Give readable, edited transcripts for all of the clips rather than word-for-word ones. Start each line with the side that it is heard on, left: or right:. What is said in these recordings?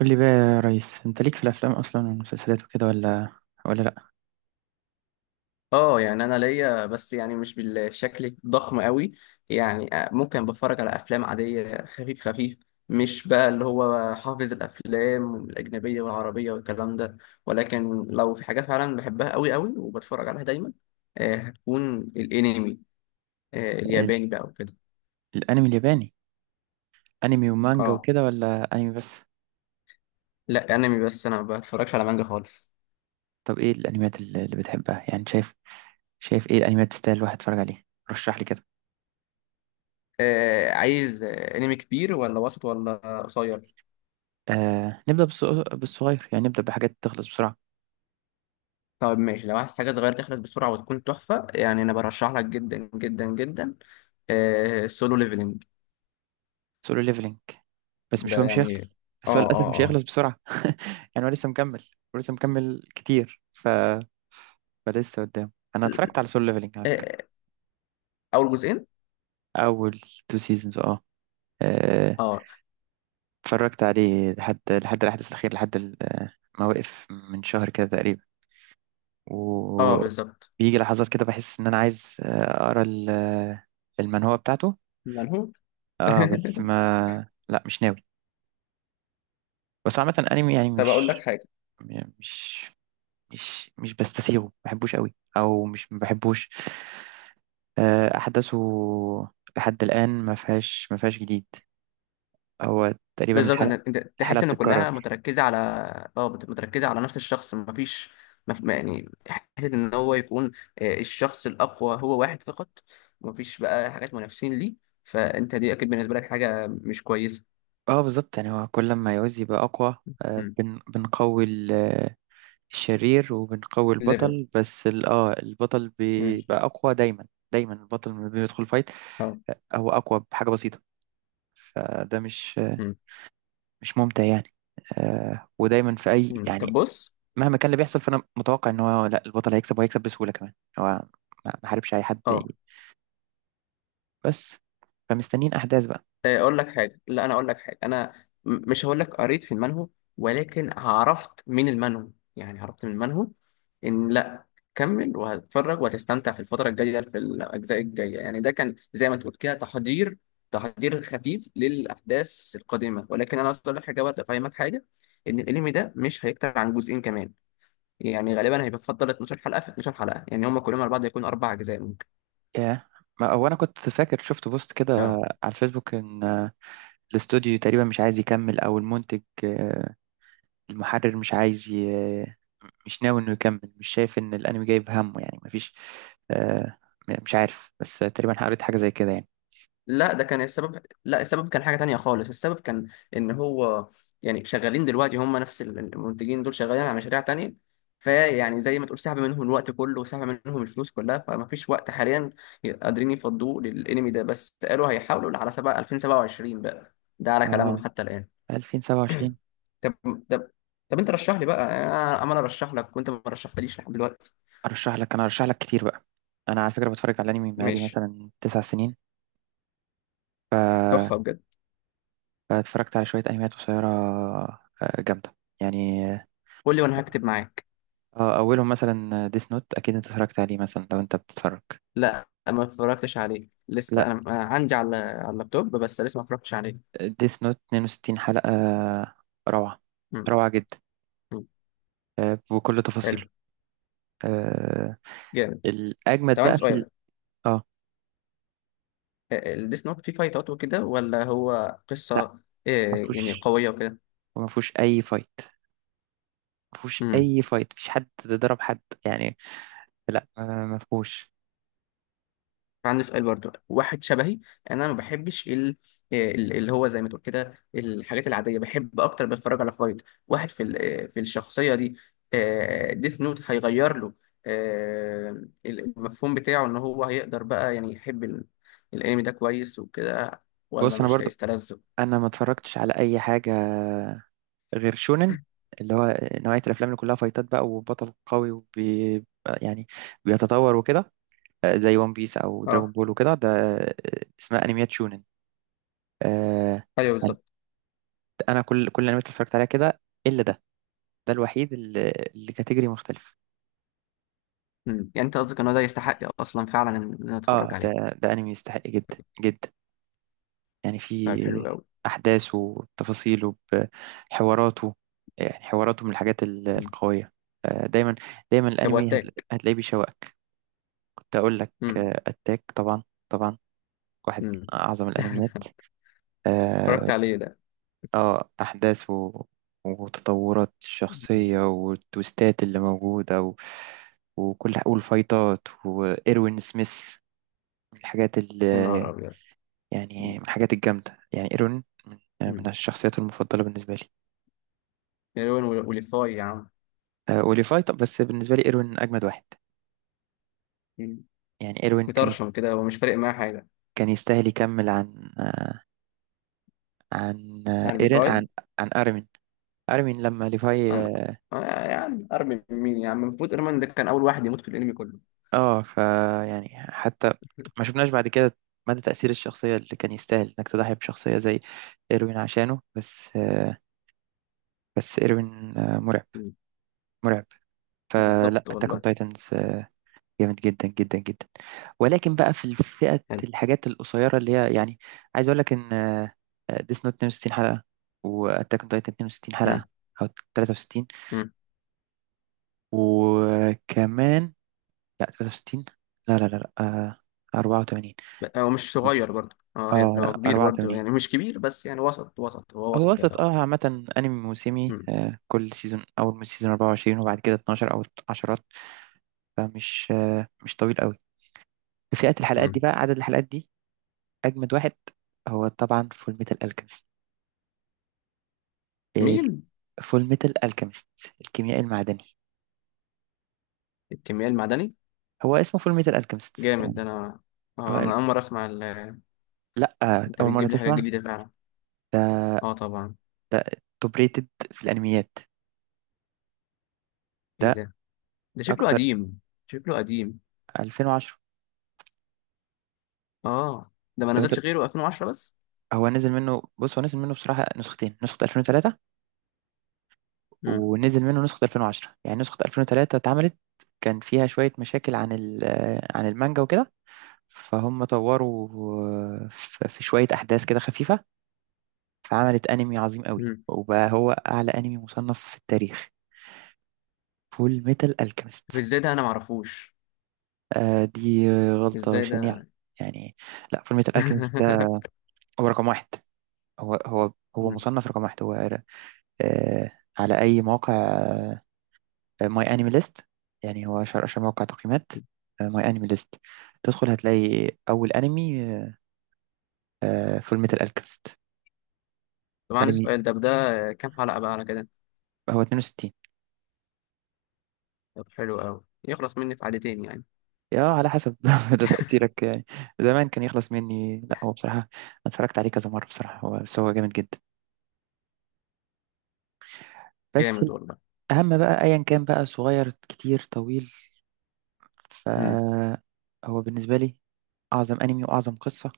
right: قول لي بقى، يا ريس انت ليك في الافلام اصلا والمسلسلات وكده ولا لا؟
left: اه، يعني انا ليا بس يعني مش بالشكل الضخم قوي. يعني ممكن بتفرج على افلام عاديه، خفيف خفيف. مش بقى اللي هو حافظ الافلام الاجنبيه والعربيه والكلام ده. ولكن لو في حاجه فعلا بحبها قوي قوي وبتفرج عليها دايما، هتكون الانمي.
right: ال-
left: الياباني بقى وكده.
right: الانمي الياباني، انمي ومانجا
left: اه،
right: وكده ولا انمي بس؟
left: لا، انمي بس، انا ما بتفرجش على مانجا خالص.
right: طب ايه الانميات اللي بتحبها؟ يعني شايف ايه الانميات تستاهل الواحد يتفرج عليها؟ رشح لي كده.
left: عايز، انمي كبير ولا وسط ولا قصير؟
right: نبدا بالصغير، يعني نبدا بحاجات تخلص بسرعه.
left: طب ماشي، لو عايز حاجة صغيرة تخلص بسرعة وتكون تحفة، يعني أنا برشح لك جدا جدا جدا. سولو ليفلنج.
right: سولو ليفلينج، بس مش
left: ده
right: هو مش
left: يعني.
right: هيخلص بس هو
left: اه،
right: للاسف
left: اه،
right: مش
left: اه.
right: هيخلص بسرعه. يعني هو لسه مكمل ولسه مكمل كتير، فلسه قدام. انا اتفرجت على سولو ليفلينج على
left: آه،
right: فكره،
left: آه، أول جزئين.
right: اول تو سيزونز. اه آه،
left: اه،
right: اتفرجت عليه لحد الأحداث الأخيرة، لحد ما وقف من شهر كده تقريبا.
left: اه، بالظبط.
right: وبيجي لحظات كده بحس إن أنا عايز أقرأ المنهوة بتاعته.
left: منهو.
right: اه بس ما لا مش ناوي. بس عامة أنمي، يعني
left: طب أقول لك حاجة.
right: مش مش بستسيغه، ما بحبوش قوي. أو مش ما بحبوش، أحداثه لحد الآن ما فيهاش جديد. هو تقريبا
left: بالظبط،
right: الحلقة
left: أنت
right: الحلقة
left: تحس إن كلها
right: بتتكرر.
left: متركزة على. اه، متركزة على نفس الشخص، مفيش. يعني حتة إن هو يكون، الشخص الأقوى هو واحد فقط. مفيش بقى حاجات منافسين ليه. فأنت دي أكيد بالنسبة لك حاجة مش كويسة.
right: اه بالظبط. يعني هو كل ما يعوز يبقى أقوى، بنقوي الشرير، وبنقوي
left: ليفل.
right: البطل. بس البطل
left: مم.
right: بيبقى أقوى دايما. دايما البطل لما بيدخل فايت
left: اه.
right: هو أقوى بحاجة بسيطة. فده مش آه،
left: مم.
right: مش ممتع يعني. ودايما في أي
left: مم. طب
right: يعني
left: بص.
right: مهما كان اللي بيحصل، فأنا متوقع إن هو، لا، البطل هيكسب وهيكسب بسهولة كمان. هو ما حاربش أي حد
left: اه،
right: بس. فمستنيين أحداث بقى.
left: اقول لك حاجه. لا، انا اقول لك حاجه، انا مش هقول لك قريت في المنهو. ولكن عرفت من المنهو، يعني عرفت من المنهو ان لا، كمل وهتتفرج وهتستمتع في الفتره الجايه، في الاجزاء الجايه. يعني ده كان زي ما تقول كده تحضير، تحضير خفيف للاحداث القادمه. ولكن انا اقول لك حاجه برضه، افهمك حاجه. ان الانمي ده مش هيكتر عن جزئين كمان. يعني غالبا هيبقى فضل 12 حلقه، في 12 حلقه، يعني هم كلهم على بعض يكونوا اربع اجزاء ممكن.
right: ياه. هو أنا كنت فاكر شفت بوست كده
left: اه،
right: على الفيسبوك، إن الاستوديو تقريبا مش عايز يكمل، او المنتج، المحرر مش عايز مش ناوي انه يكمل. مش شايف ان الانمي جايب همه، يعني مفيش، آه، مش عارف، بس تقريبا قريت حاجه زي كده يعني.
left: لا ده كان السبب، لا، السبب كان حاجة تانية خالص. السبب كان ان هو، يعني شغالين دلوقتي هم نفس المنتجين، دول شغالين على مشاريع تانية. فيعني زي ما تقول، سحب منهم الوقت كله، وسحب منهم الفلوس كلها، فما فيش وقت حاليا قادرين يفضوه للانمي ده. بس قالوا هيحاولوا على سبعة 2027 بقى، ده على
right: اه،
left: كلامهم حتى الآن.
right: 2027.
left: طب طب طب، انت رشح لي بقى، انا عمال ارشح لك وانت ما رشحتليش لحد دلوقتي.
right: ارشح لك؟ انا ارشح لك كتير بقى. انا على فكره بتفرج على انمي بقالي
left: ماشي.
right: مثلا 9 سنين،
left: تحفة بجد.
right: فاتفرجت على شويه انميات قصيره جامده يعني.
left: قول لي وانا هكتب معاك.
right: اه، اولهم مثلا ديس نوت، اكيد انت اتفرجت عليه مثلا لو انت بتتفرج.
left: لا، ما اتفرجتش عليه لسه،
right: لا،
left: أنا عندي على اللابتوب، بس لسه ما اتفرجتش عليه.
right: ديس نوت 62 حلقه، روعه،
left: مم.
right: روعه جدا،
left: مم.
right: بكل تفاصيله.
left: حلو.
right: آه،
left: جامد.
right: الأجمد
left: طب
right: بقى
left: عندي
right: في
left: سؤال.
right: اه،
left: الديس نوت فيه فايتات وكده ولا هو قصة،
right: لا، ما
left: يعني
right: فيهوش
left: قوية
right: ما فيهوش أي فايت. ما فيهوش
left: وكده؟
right: أي فايت، مفيش حد ضرب حد يعني. لا ما فيهوش.
left: عندي سؤال برضو واحد شبهي. انا ما بحبش اللي هو زي ما تقول كده، الحاجات العاديه بحب اكتر، بتفرج على فايت واحد في في الشخصيه دي. ديث نوت هيغير له المفهوم بتاعه، ان هو هيقدر بقى يعني يحب الانمي ده كويس وكده، ولا
right: بص، أنا
left: مش
right: برضو
left: هيستلذه؟
right: أنا ما اتفرجتش على أي حاجة غير شونن، اللي هو نوعية الأفلام اللي كلها فايتات بقى وبطل قوي وبي يعني بيتطور وكده. زي ون بيس أو دراجون
left: اه،
right: بول وكده، ده اسمها أنميات شونن. آه،
left: ايوه، بالظبط.
right: أنا كل الأنميات اللي اتفرجت عليها كده إلا ده. ده الوحيد اللي كاتيجوري مختلف.
left: مم. يعني انت قصدك ان هو ده يستحق اصلا فعلا ان انا
right: اه،
left: اتفرج
right: ده
left: عليه؟
right: ده انمي يستحق جدا جدا، يعني
left: طيب حلو
right: في
left: قوي.
right: احداثه وتفاصيله، بحواراته، يعني حواراته من الحاجات
left: مم.
right: القويه. آه، دايما
left: طب
right: الانمي
left: واتاك؟
right: هتلاقيه بيشوقك. كنت اقول لك
left: مم.
right: اتاك طبعا. طبعا واحد من
left: مم.
right: اعظم الانميات.
left: اتفرجت
right: اه،
left: عليه ده.
right: احداثه وتطورات
left: مم.
right: الشخصيه والتويستات اللي موجوده وكل والفايتات وايروين سميث، من الحاجات ال
left: يا نهار ابيض.
right: يعني من الحاجات الجامدة. يعني إيروين من
left: مم.
right: الشخصيات المفضلة بالنسبة لي.
left: مليون، وليفاي يا عم.
right: أوليفاي، طب بس بالنسبة لي إيروين أجمد واحد.
left: مم.
right: يعني إيروين كان
left: مطرشم كده ومش فارق معاه حاجة.
right: كان يستاهل يكمل عن
left: يعني
right: إيرين،
left: ليفاي.
right: عن أرمين. أرمين لما ليفاي،
left: أنا
right: اه
left: أنا يعني أرمي مين يا عم، المفروض إيرمان ده كان أول واحد يموت في الأنمي كله.
right: آه، ف يعني حتى ما شفناش بعد كده مدى تأثير الشخصية، اللي كان يستاهل إنك تضحي بشخصية زي إيروين عشانه. بس بس إيروين مرعب،
left: مم.
right: مرعب. فلا،
left: بالظبط
right: أتاك أون
left: والله.
right: تايتنز جامد جدا جدا جدا. ولكن بقى في فئة
left: حلو.
right: الحاجات القصيرة اللي هي يعني، عايز أقول لك إن ديس نوت 62 حلقة، وأتاك أون تايتن 62 حلقة،
left: مم.
right: أو 63.
left: مم.
right: وكمان لا 63، لا لا لا لا، 84.
left: بقى هو مش صغير برضه، اه هي
right: اه
left: هو
right: لا،
left: كبير برضه،
right: 84.
left: يعني مش كبير بس، يعني وسط وسط، هو
right: هو
left: وسط يا
right: وصلت،
left: طبعا.
right: اه عامة أنمي موسمي،
left: مم.
right: آه كل سيزون أول من سيزون 24، وبعد كده 12 أو 10. فمش مش طويل قوي. فئة الحلقات دي
left: مم.
right: بقى عدد الحلقات دي، أجمد واحد هو طبعا فول ميتال ألكيمست.
left: مين؟
right: فول ميتال ألكيمست، الكيميائي المعدني.
left: الكيمياء المعدني.
right: هو اسمه فول ميتال ألكيمست.
left: جامد ده،
right: يعني
left: أنا.
right: هو
left: اه، أنا أول مرة أسمع
right: لأ،
left: أنت
right: أول مرة
left: بتجيب لي حاجة
right: تسمع؟
left: جديدة فعلا.
right: ده
left: اه، طبعا.
right: ده توب ريتد في الأنميات.
left: إيه
right: ده
left: ده؟ ده شكله
right: أكتر،
left: قديم. شكله قديم.
right: 2010.
left: اه، ده ما
right: لو أنت
left: نزلش غيره 2010 بس.
right: هو نزل منه، بصراحة نسختين، نسخة 2003،
left: امم
right: ونزل منه نسخة 2010. يعني نسخة 2003 اتعملت، كان فيها شوية مشاكل عن ال... آه، عن المانجا وكده، فهم طوروا في شوية أحداث كده خفيفة، فعملت أنمي عظيم قوي،
left: امم
right: وبقى هو أعلى أنمي مصنف في التاريخ، فول ميتال ألكيميست.
left: طب ازاي ده انا ما اعرفوش؟
right: دي غلطة
left: ازاي
right: شنيعة
left: ده؟
right: يعني. لا، فول ميتال ألكيميست ده هو رقم 1. هو، هو
left: مم.
right: مصنف رقم 1. هو آه على أي موقع، ماي أنمي ليست، يعني هو أشهر موقع تقييمات، ماي أنمي ليست، تدخل هتلاقي أول أنمي، فول ميتال ألكيميست.
left: طبعا
right: أنمي
left: السؤال ده كام حلقة بقى على كده؟
right: هو 62.
left: طب حلو قوي، يخلص مني في حلقتين يعني.
right: يا على حسب. ده تأثيرك يعني، زمان كان يخلص مني. لا، هو بصراحة أنا اتفرجت عليه كذا مرة بصراحة. هو، بس هو جامد جدا بس.
left: جامد والله.
right: الأهم بقى أيا كان بقى، صغير كتير طويل،
left: امم.
right: فهو بالنسبة لي أعظم أنمي وأعظم قصة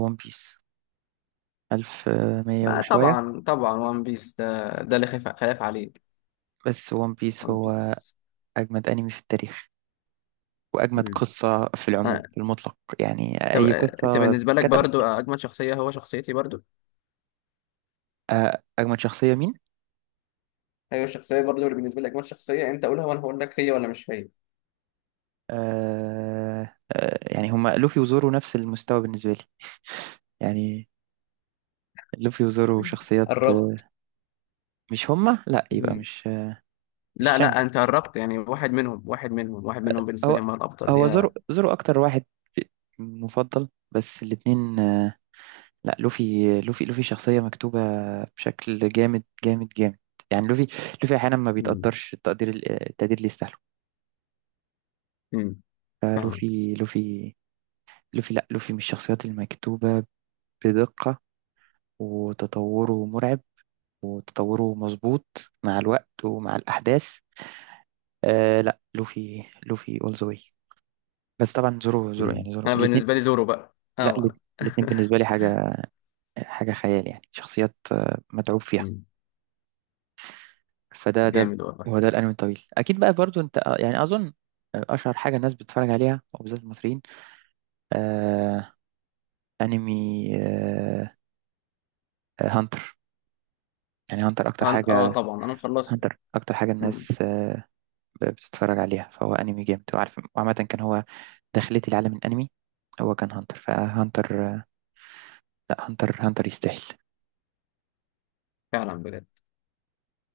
right: ون بيس، ألف مية
left: ما
right: وشوية
left: طبعا طبعا، وان بيس ده، ده اللي خلاف خلاف عليه.
right: بس ون بيس
left: وان
right: هو
left: بيس.
right: أجمد أنمي في التاريخ، وأجمد
left: امم.
right: قصة في العموم
left: آه.
right: في المطلق، يعني
left: طب،
right: أي
left: انت
right: قصة
left: بالنسبة لك برضو
right: كتبت.
left: اجمد شخصية هو شخصيتي برضو؟
right: أجمد شخصية مين؟
left: ايوه، الشخصية برضو اللي بالنسبة لك اجمد شخصية، انت قولها وانا هقول لك هي ولا مش هي.
right: يعني هما لوفي وزورو نفس المستوى بالنسبة لي. يعني لوفي وزورو
left: مم.
right: شخصيات،
left: قربت.
right: مش هما، لا يبقى مش، مش
left: لا، لا، انت
right: شانكس.
left: قربت يعني، واحد منهم، واحد منهم، واحد منهم بالنسبه لي
right: هو
left: هم الافضل،
right: هو
left: يا.
right: زورو أكتر واحد مفضل، بس الاتنين. لا لوفي، لوفي شخصية مكتوبة بشكل جامد جامد جامد. يعني لوفي أحيانا ما
left: مم.
right: بيتقدرش التقدير، التقدير اللي يستاهله.
left: مم. فاهمك.
right: فلوفي، لوفي لا لوفي من الشخصيات المكتوبة بدقة، وتطوره مرعب، وتطوره مظبوط مع الوقت ومع الأحداث. لا لوفي اول ذا واي. بس طبعا زورو
left: مم.
right: يعني زورو.
left: انا
right: الاثنين،
left: بالنسبه لي زورو بقى،
right: لا
left: اه انا.
right: الاثنين بالنسبة لي حاجة خيال، يعني شخصيات متعوب فيها.
left: مم.
right: فده
left: جامد والله.
right: هو ده الأنمي الطويل. أكيد بقى برضو أنت يعني أظن أشهر حاجة الناس بتتفرج عليها وبالذات المصريين. آه أنمي، هانتر. يعني
left: اه، طبعا انا مخلصه.
right: هانتر أكتر حاجة
left: مم.
right: الناس بتتفرج عليها. فهو انمي جامد وعارف، وعامة كان هو، دخلتي لعالم الانمي هو كان هانتر. فهانتر، لا هانتر يستاهل.
left: فعلا بجد.